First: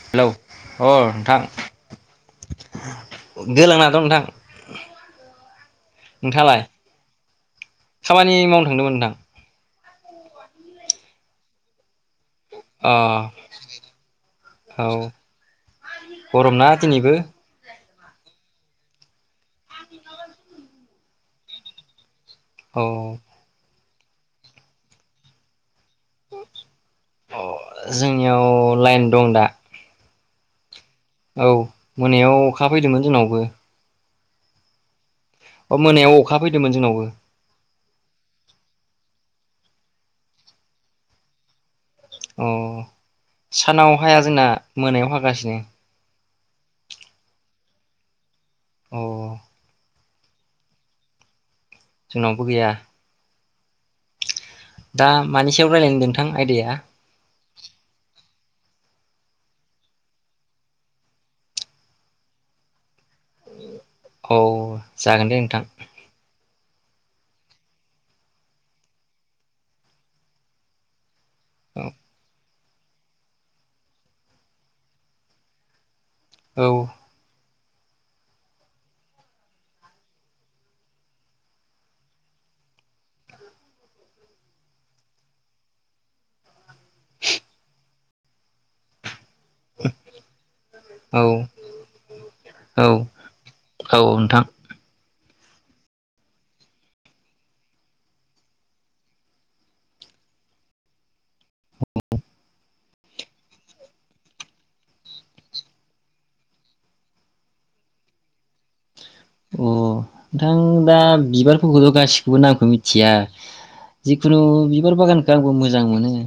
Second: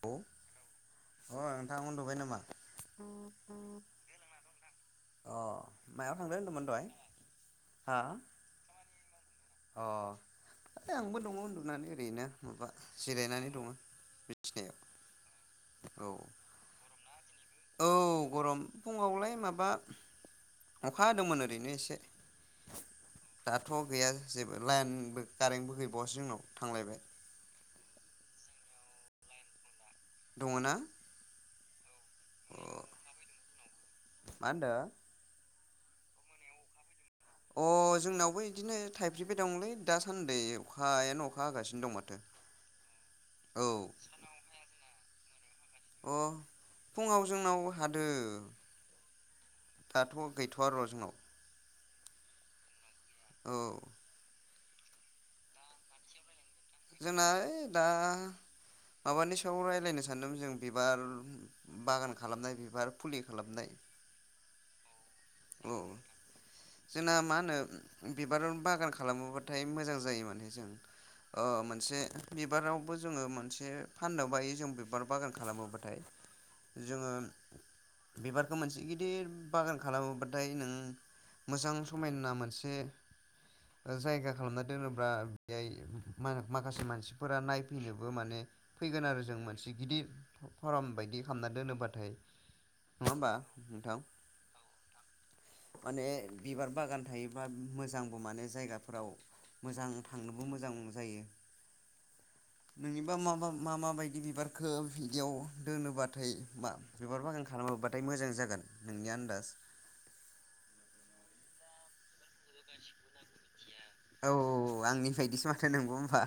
औ हेलौ अ अ नोंथां उन्दुबाय नामा गोलांना दं नोंथां अ मायाव [unintelligible] थांदों नोंथाङालाय होनदोंमोन दहाय हा खामानि मावनो थांदोंमोन नोंथां अ है आंबो दङ उन्दुनानै ओरैनो माबा अ जिरायनानै दङ बिथिनायाव औ औ गरमना दिनैबो औ गरम फुङावलाय माबा अखा हादोंमोन ओरैनो एसे औ दाथ' गैया जेबो लाइनबो कारेन्टबो ग बसिङाव थांलायबाय अ जोंनियाव लाइन दं दा दङ ना औ मोनायाव अ अखा फैदोंमोन जोंनावबो मा होनदो अ मोनायाव अखा फैदोंमोन जोंनावबो अ जोंनावबो बिदिनो थाइफ्रिबाय दंलै दासान्दि अखायानो अखा होगासिनो दं अ औ सानाव हाया जोंना मोनायाव हागासिनो अ फुङाव जोंनाव हादो औ दाथ' गैथ'आ र' जोंनाव जोंनावबो गैया औ दा मानि सायाव रायजलायनो नोंथां आयदाया जोंना ओइ दा माबानि सायाव रायज्लायनो सानदों जों बिबार बागान खालामनाय बिबार फुलि खालामनाय औ जागोन दे नोंथां औ जोंना मा होनो बिबार बागान खालामोबाथाय मोजां जायो माने जों ओ औ मोनसे बिबारावबो जोङो मोनसे फाननो बायो जों बिबार बागान खालामोबाथाय औ जोङो बिबारखौ मोनसे गिदिर बागान खालामोबा नाथाय नों मोजां समायना मोनसे जायगा खालामना दोनोब्ला बेहाय माखासे मानसिफोरा नायफैनोबो माने फैगोन आरो जों मोनसे गिदिर फारम बायदि औ खालामना दोनोबाथाय नङा औ होमबा नोंथां माने बिबार बागान थायोबा मोजांबो माने जायगाफोराव मोजां थांनोबो मोजां जायो। नोंनिबा मा मा माबायदि बिबारखो बिदियाव दोनोबाथाय मा बिबार बागान खालामोबाथाय मोजां जागोन? नोंनि आनदास अ नोंथां दा बिबारफोरखौथ' गासिखौबो नामखौ मिथिया औ जिखुनु बिबार आंनि बागानखौ बायदिसो आंबो माथो मोजां नंगौ मोनो होमबा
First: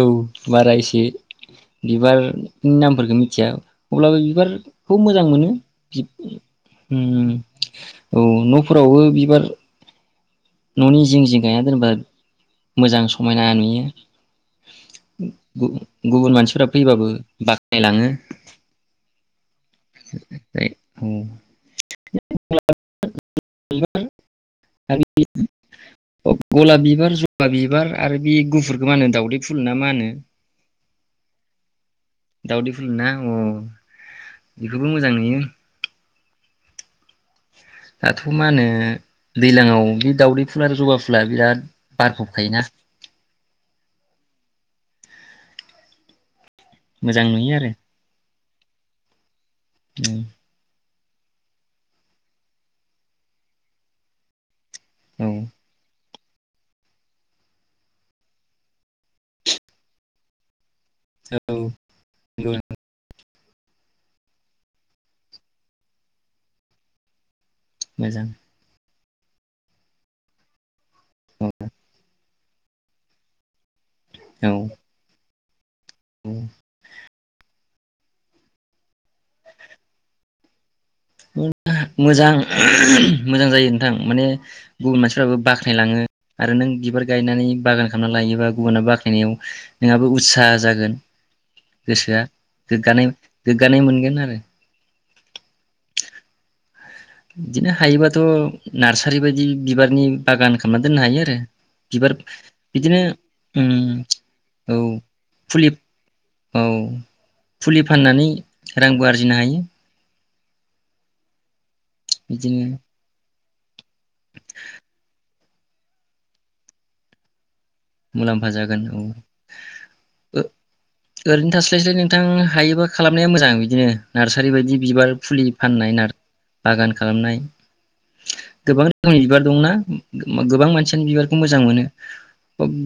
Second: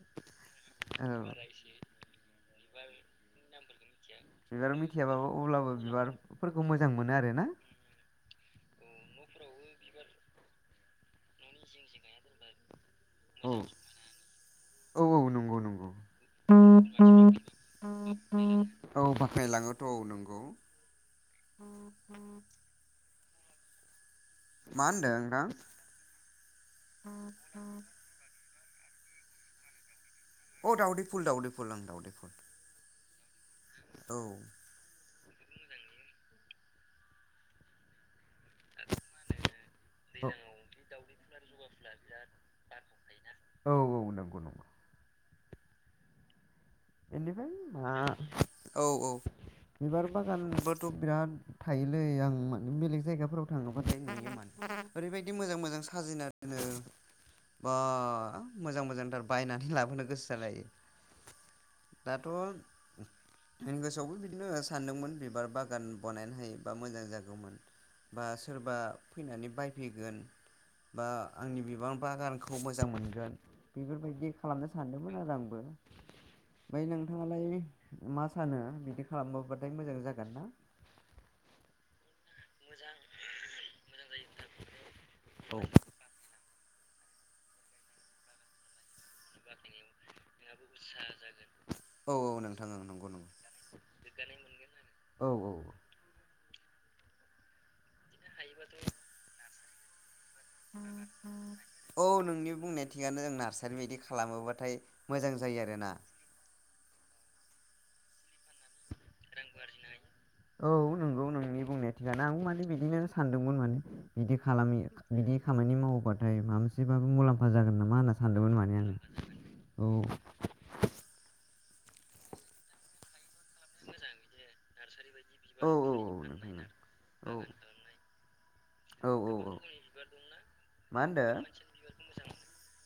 औ बारा एसे औ बिबार नामफोरखौ मिथिया अब्लाबो बिबार बिबारखौ मोजां मिथियाबाबो मोनो अब्लाबो बिबारफोरखौ मोजां मोनो उम आरोना औ न'फोराव बावो बिबार न'नि जिं जिं गायना दोनबा मोजां समायना औ नुयो औ औ नंगौ नंगौ गुबुन मानसिफोरा फैबाबो बाख्नायलाङो औ बाख्नायलाङोथ' औ नंगौ [inaudible] आ [unintelligible] मा होनदों नोंथां गलाब बिबार जवा बिबार आरो बे गुफुर मानो होनो दाावदै फुल ना मा होनो औ दावदै फुल दावदै फुल ओं दावदै फुल दावदै फुल ना अ औ बेखौबो मोजां नुयो आ मा होनो दैज्लांआव बे दावदै फुल आरो जबा फुल अब्ला बिराद [unintelligible] बारफबखायोना औ औ नंगौ नंगौ मोजां एनिफ्राय नुयो आरो मा औ औ बिबार बागानबो थ' बिराद थायोलै आं माने बेलेग जायगाफोराव थाङोबाथाय नुयो माने औ ओरैबायदि मोजां मोजां साजायना बिनो बा मोजां मोजांथार बायनानै लाबोनो गोसो जालायो औ दाथ' आंनि गोसोआवबो बिदिनो सानदोंमोन बिबार बागान बनायनो हायोबा मोजां जागौमोन बा मोजां सोरबा फैनानै बायफैगोन बा औ आंनि बिबार बागानखौ खौ मोजां मोनगोन बेफोरबायदि औ खालामनो सानदोंमोन आरो आं बो औ ओमफ्राय नोंथाङालाय मा सानो बिदि खालामबोबाथाय मोजां जागोन ना मोजां मोजां जायो नोंथां माने गुबुन मानसिफ्राबो औ बाख्नायलाङो आरो नों बिबार गायनानै बागान खालामनानै लायोबा गुबुना बाखायनायाव नोंहाबो उत्सा जागोन औ गोसोआ औ नोंथां ओं गोग्गानाय नंगौ नंगौ गोग्गानाय‌ मोनगोन आरो औ औ बिदिनो हायोबा थ' नार्सारि बायदि बिबारनि बागान खालामना दोननो हायो आरो औ बिबार नोंनि बुंनाया बिदिनो थिगानो जों ओम नार्सारि बायदि खालामोबाथाय औ मोजां जायो फुलि आरोना औ फुलि फाननानै रांबो आरजिनो हायो औ नंगौ नोंनि बुंनाया थिगानो आंबो माने बिदिनो सानदोंमोन माने बिदि खालामै बिदि खामानि मावोबाथाय माबा मोनसेबाबो मुलाम्फा जागोन नामा होनना मुलाम्फा सानदोंमोन माने जागोन आङो औ औ ओरैनो थासस्लाय [unintelligible] नोंथां हायोबा खालामनाया मोजां बिदिनो नार्सारि बायदि बिबार फुलि औ औ फाननाय औ नार बागान खालामनाय नोंथां गोबां औ रोखोमनि बिबार दंना गोबां मा मानसियानो होनदों? बिबारखौ मोजां मोनो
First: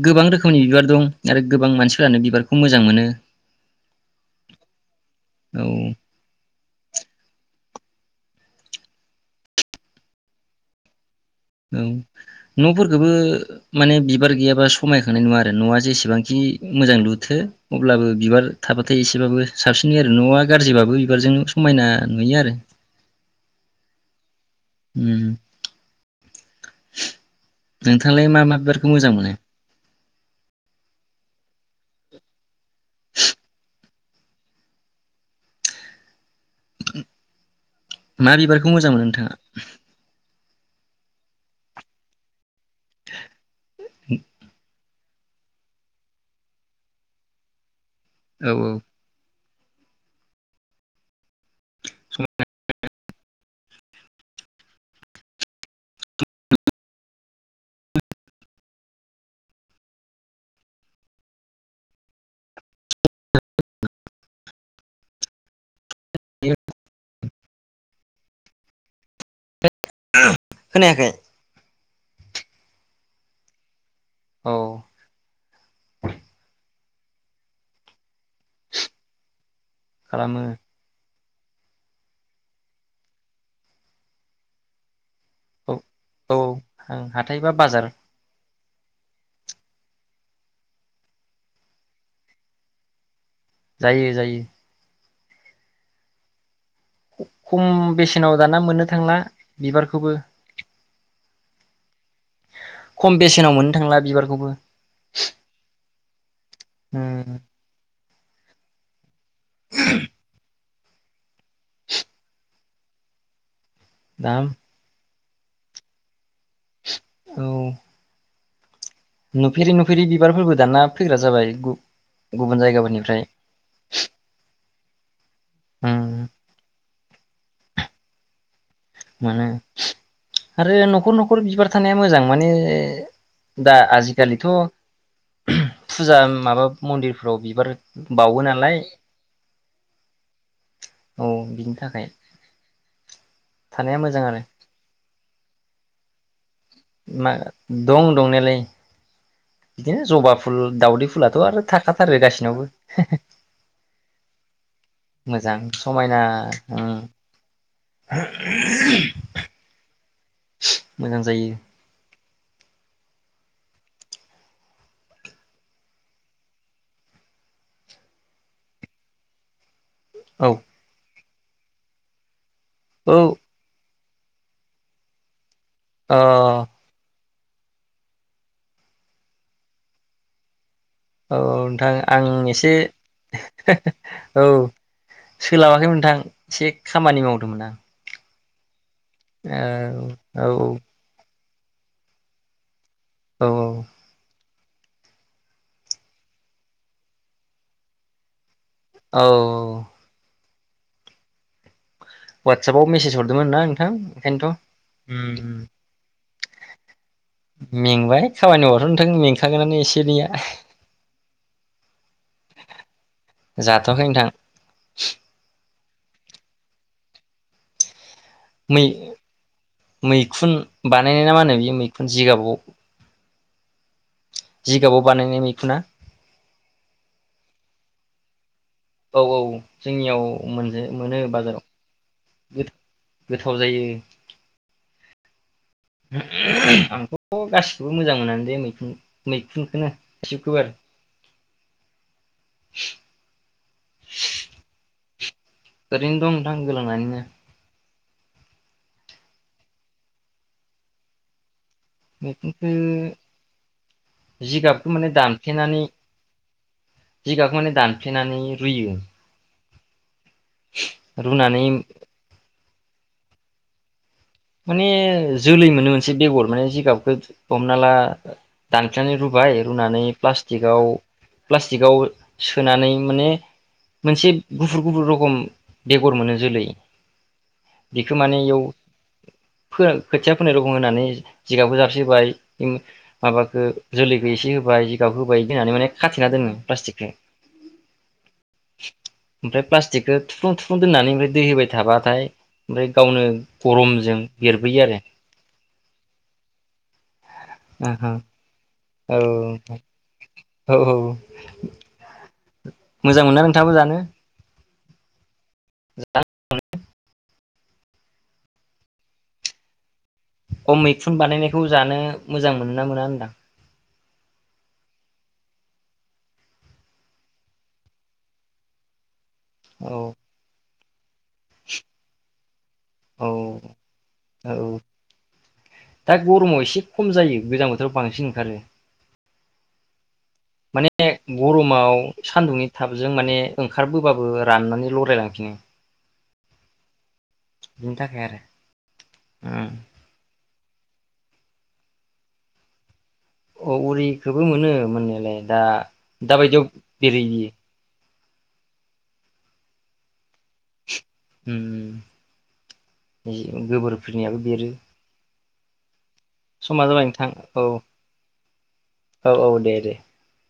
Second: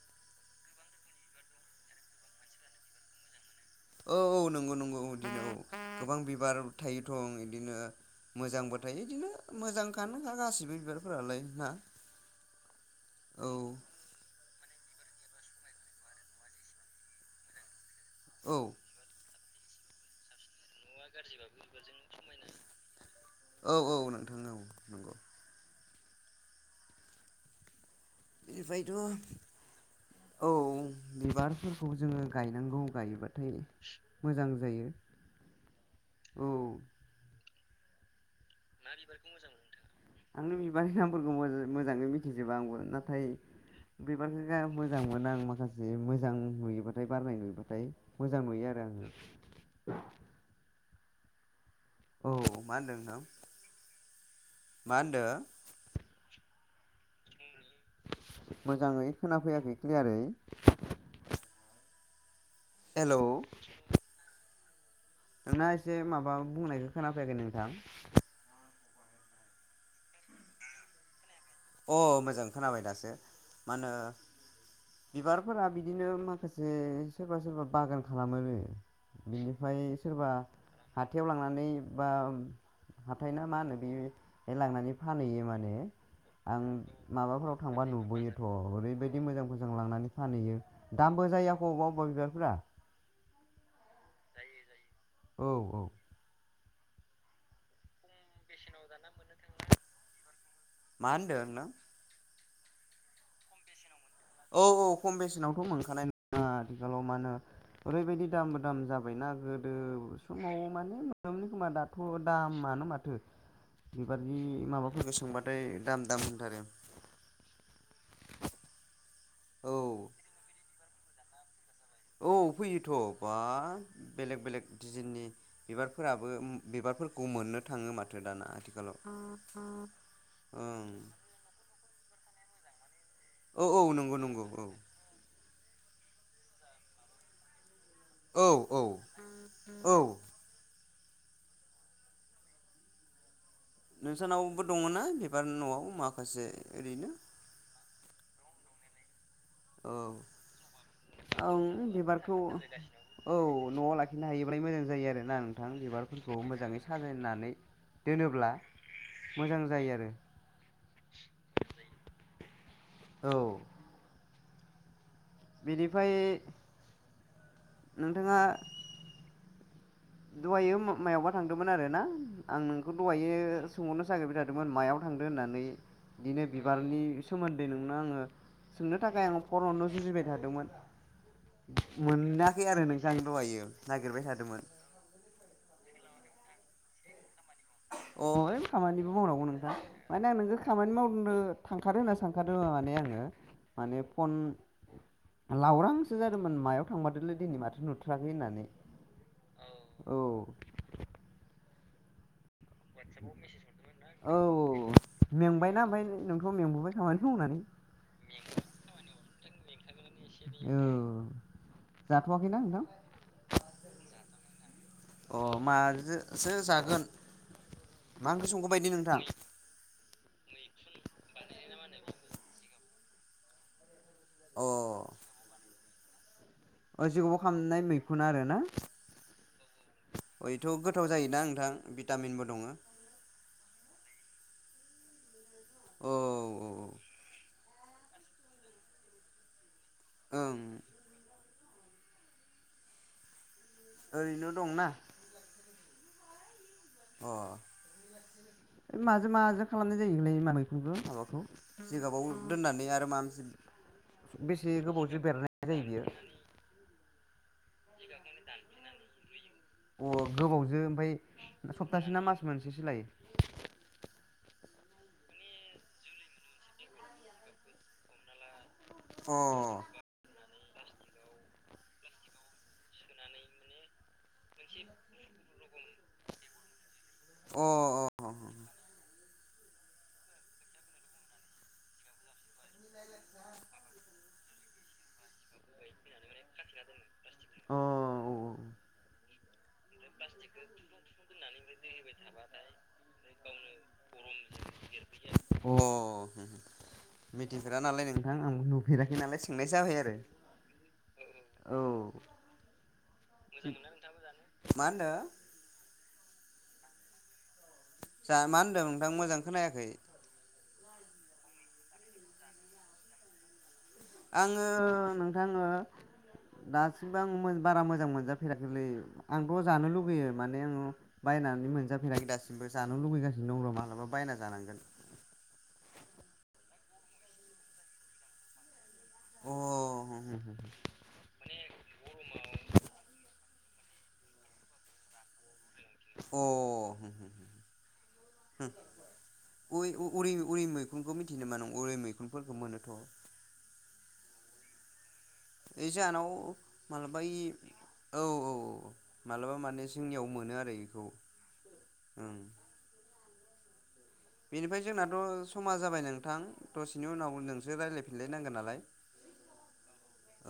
गोबां रोखोमनि बिबार दं आरो गोबां मानसिफोरानो बिबारखौ मोजां मोनो औ औ नंगौ नंगौ [unintelligible] औ गोबां बिबार थायोथ बिदिनो मोजांबो थायो बिदिनो मोजांखानोखा गासिबो बिबार औ न'फोरखौबो औ माने बिबार गैयाबा स खमायखांनाय नुवा आरो न'आ जेसेबांखि मोजां लुथो अब्लाबो बिबार औ थाबाथाय एसेबाबो साबसिननि आरो न'वा गाज्रिबाबो बिबारजों समायना नुयो आरो औ औ नोंथां औ नंगौ उम नोंथाङालाय मा मा बिबारखौ मोजां मोनो बेनिफ्रायथ' औ बिबार फोरखौ जोङो गाय गायनांगौ गायोबाथाय मोजां जायो औ [inaudible] मा बिबारखौ मोजां मोनो नोंथाङा माने नामफोरखो मोज- मोजाङै मिथिजोबा आंबो नाथाय बिबारखौ गा मो मोजांमोन आं माखासे मोजां नुयोबाथाय बारनाय नुयोबाथाय मोजां औ नुयो आरो औ आङो [inaudible] औ मा होनदों नोंथां मा होनदो मोजाङै खोना फैयाखै क्लियारै हेलौ नोंनास एसे माबा बुंनायखौ खोनाफैयाखै नोंथां खोनायाखै अ मोजां खोनाबाय दासो मा होनो औ बिबारफोरा बिदिनो माखासे सोरबा सोरबा बागान खालामो बिनिफ्राय ओमफ्राय सोरबा खालामो ह हाथायाव लांनानै बा हाथायनाा मा होनो बिहाय लांनानै फानहैयो औ माने औ आं हाथाय बा माबाफोराव थांबा बाजार नुबोयोथ' ओरैबायदि मोजां मोजां लांनानै फानहैयो दामबो जायो आक बबेबा बबेबा बिबारफोरा जायो जायो औ औ खम बेसेनाव दाना मोननो थांला बिबारखौबो मा होनदों ओरैनो खम बेसेनाव मोननो थांला बिबारखौबो औ औ खम बेसेनावथ' मोनखानाय नङा आथिखालाव मा उम होनो ओरैबायदि दाम दाम जा जाबायना गोदो समाव माने मोनोमोन खोमा दाथ' दामानो माथो बिबादि दाम माबाफोरफोरखौ सोंबा ओमफाय दाम दाम होनथारो औ औ नुफेरि नुफेरि बिबारफोरबो दाना फैग्रा जाबाय औ गुबुन फैयोथ' जायगाफोरनिफ्राय बा बेलेग बेलेग देजेननि उम बिबारफोराबो बिबारफोर मोननो थाङो माथो दाना आथिखालाव मोनो आरो ओं न'खर न'खर बिबार थानाया मोजां माने औ दा औ नंगौ नंगौ आजिखालिथ' औ फुजा माबा मन्दिरफ्राव बिबार बावो औ नालाय औ औ औ बिनि थाखाय थानाया मोजां आरो नोंसोरनावबो दङना बिबार न'आव माखौ माखासे ओरैनो मा दं दंनायालाय औ बिदिनो जबा फुल दाावदै फुलाथ' आं आरो थाखाथारो बिबारखौ गासिनावबो औ न'आव लाखिनो हायोब्लाय मोजां जायो आरोना मोजां नोंथां समायना बिबारफोरखौ मोजाङै उम साजायनानै दोनोब्ला मोजां जायो आरो मोजां जायो औ बेनिफ्राय नोंथाङा औ दाहायो मायावबा थांदोंमोन आरो ना आं नोंखौ औ दहायो सोंहरनो नागिरबाय थादोंमोन मायाव थांदों होननानै अ बिदिनो बिबारनि सोमोन्दै नोंनो आङो सोंनो थाखाय आङो फन हरनो जुजिबाय थादोंमोन औ नोंथां आं मोनाखै एसे आरो नोंथां दहायो नागिरबाय औ थादोंमोन सोलाबाखैमोन नोंथां एसे खामानि मावदोंमोन आं अ खामानिबो मावनांगौ औ नोंथां माने आं औ नोंखौ खामानि मावनो थांखादो होनना सानखादों ओ माने आं औ औ माने फन लावरासो जादोंमोन मायाव थांमारदोलै दिनै माथो नुथाराखै होननानै औ औ औ वाट्सपाव मेसेज हरदोंमोन ना नोंथां औ औ ओंखायनोथ' ओम ओम मेंबायना ओमफ्राय नोंथ' मेंबोबाय खामानि मावनानै मेंबाय खामानि मावबाथ' नोंथां मेंखागोनानो एसे एनैआ औ जाथ'वाखैना नोंथां? जाथ'आखै नोंथां अ मा सो जागोन मा ओंख्रि मै संगौबायदि नोंथां मैखुन बानायनाय ना मा होनो बे मैखुन जिगाबाव अ जिगाबाव बानायनाय मैखुना अ जिगाबाव खालामनाय मैखुन आरो ना औ औ जोंनियाव अ इथ' मोनजा गोथाव मोनो जायोना नोंथां भिटामिनबो दङ बाजाराव औ गोथाव जायो औ [unintelligible] आंथ' गासि [unintelligible] मोजां मोननानै बे मैखुन मैखुनखौनो ओं शिबकुमार ओरैनो दंना ओरैनो दं नोंथां गोलांनानैनो अ माजों माजों खालामनाय जायोमोनलाय [unintelligible] मैखुनखौ माबाखौ जिगाबाव मैखुनखौ दोननानै आरो माबा मोनसे बेसे जिगाबखौ माने गोबावजों बेरनाय दानफ्लेनानै जायो बियो जिगाबखौ माने दानफ्लेनानै रुयो अ गोबावजो ओमफाय रुनानै सप्तासे ना मास मोनसे एसो लायो माने जोलै मोनो मोनसे बेगर माने जिगाबखौ हमना ला दानफ्लेनानै अ रुबाय रुनानै प्लास् टिकआव प्लास्टिकआव सोनानै माने मोनसे गुफुर गुफुर रखम बेगर मोनो जोलै अ बेखौ अ माने इयाव फो खोथिया फोनाय रखं होनानै जिगाबो जारसबाय माबाखौ जोलैखौ एसे होब बा जिगाब होबाय होननानै माने खाथेना दोनो प्लास्टिकखौ अ ओमफ्राय प्लास खिथिखौ थुफ्लुं थुफ्लुं दोननानै ओमफ्राय दै होबाय थाबाथाय ओमफ्राय गावनो गरम [unintelligible] औ अ आरो मिथिफेरा नालाय आहा नोंथां आं औ औ औ मोजां मोना नोंथाङाबो जानो मा होनदो [unintelligible] जा मा होनदों नोंथां मोजां खोनायाखै खम मैखुन बानायनायखौ जानो मोजां मोनो ना मोना होनदां आङो नोंथाङो दासिमबो आङो बारा मोजां मोनजाफेराखैलै आंथ' जानो औ लुगैयो माने आङो बायनानै मोनजाफैनायाखै दासिमबो जानो औ लुुबैगासिनो दं र' मालाबा बायना औ जानांगोन दा गरमाव एसे खम जायो गोजां बोथोराव बांसिन ओंखारो अ माने गरमाव सान्दुंनि थापजों माने ओंखारबोबाबो राननानै लरायायलांफिनो अ [unintelligible] आरो उरै मैखुनखौ मिथिनो मा नों उरै मैखुनफोरखौ मोनोथ औ उरिखौबो मोनो मोने दा ओइ जाहानाव दा बायदियाव मालाबा सिखिरि इ औ औ औ मालाबा माने जोंनियाव मोनो आरो बेखौ उम गोबोर बेनिफ्राय जोंनाथ' समा जाबाय नों नोंथां समा जाबाय दसेनि नोंथां उनाव औ नोंसो रायजलायफिनलायनांगोन नालाय औ औ दे दे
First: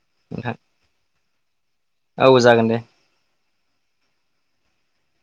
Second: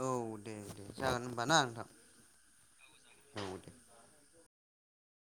औ नोंथां दे दे जागोन बाना नोंथां औ जागोन दे [unintelligible]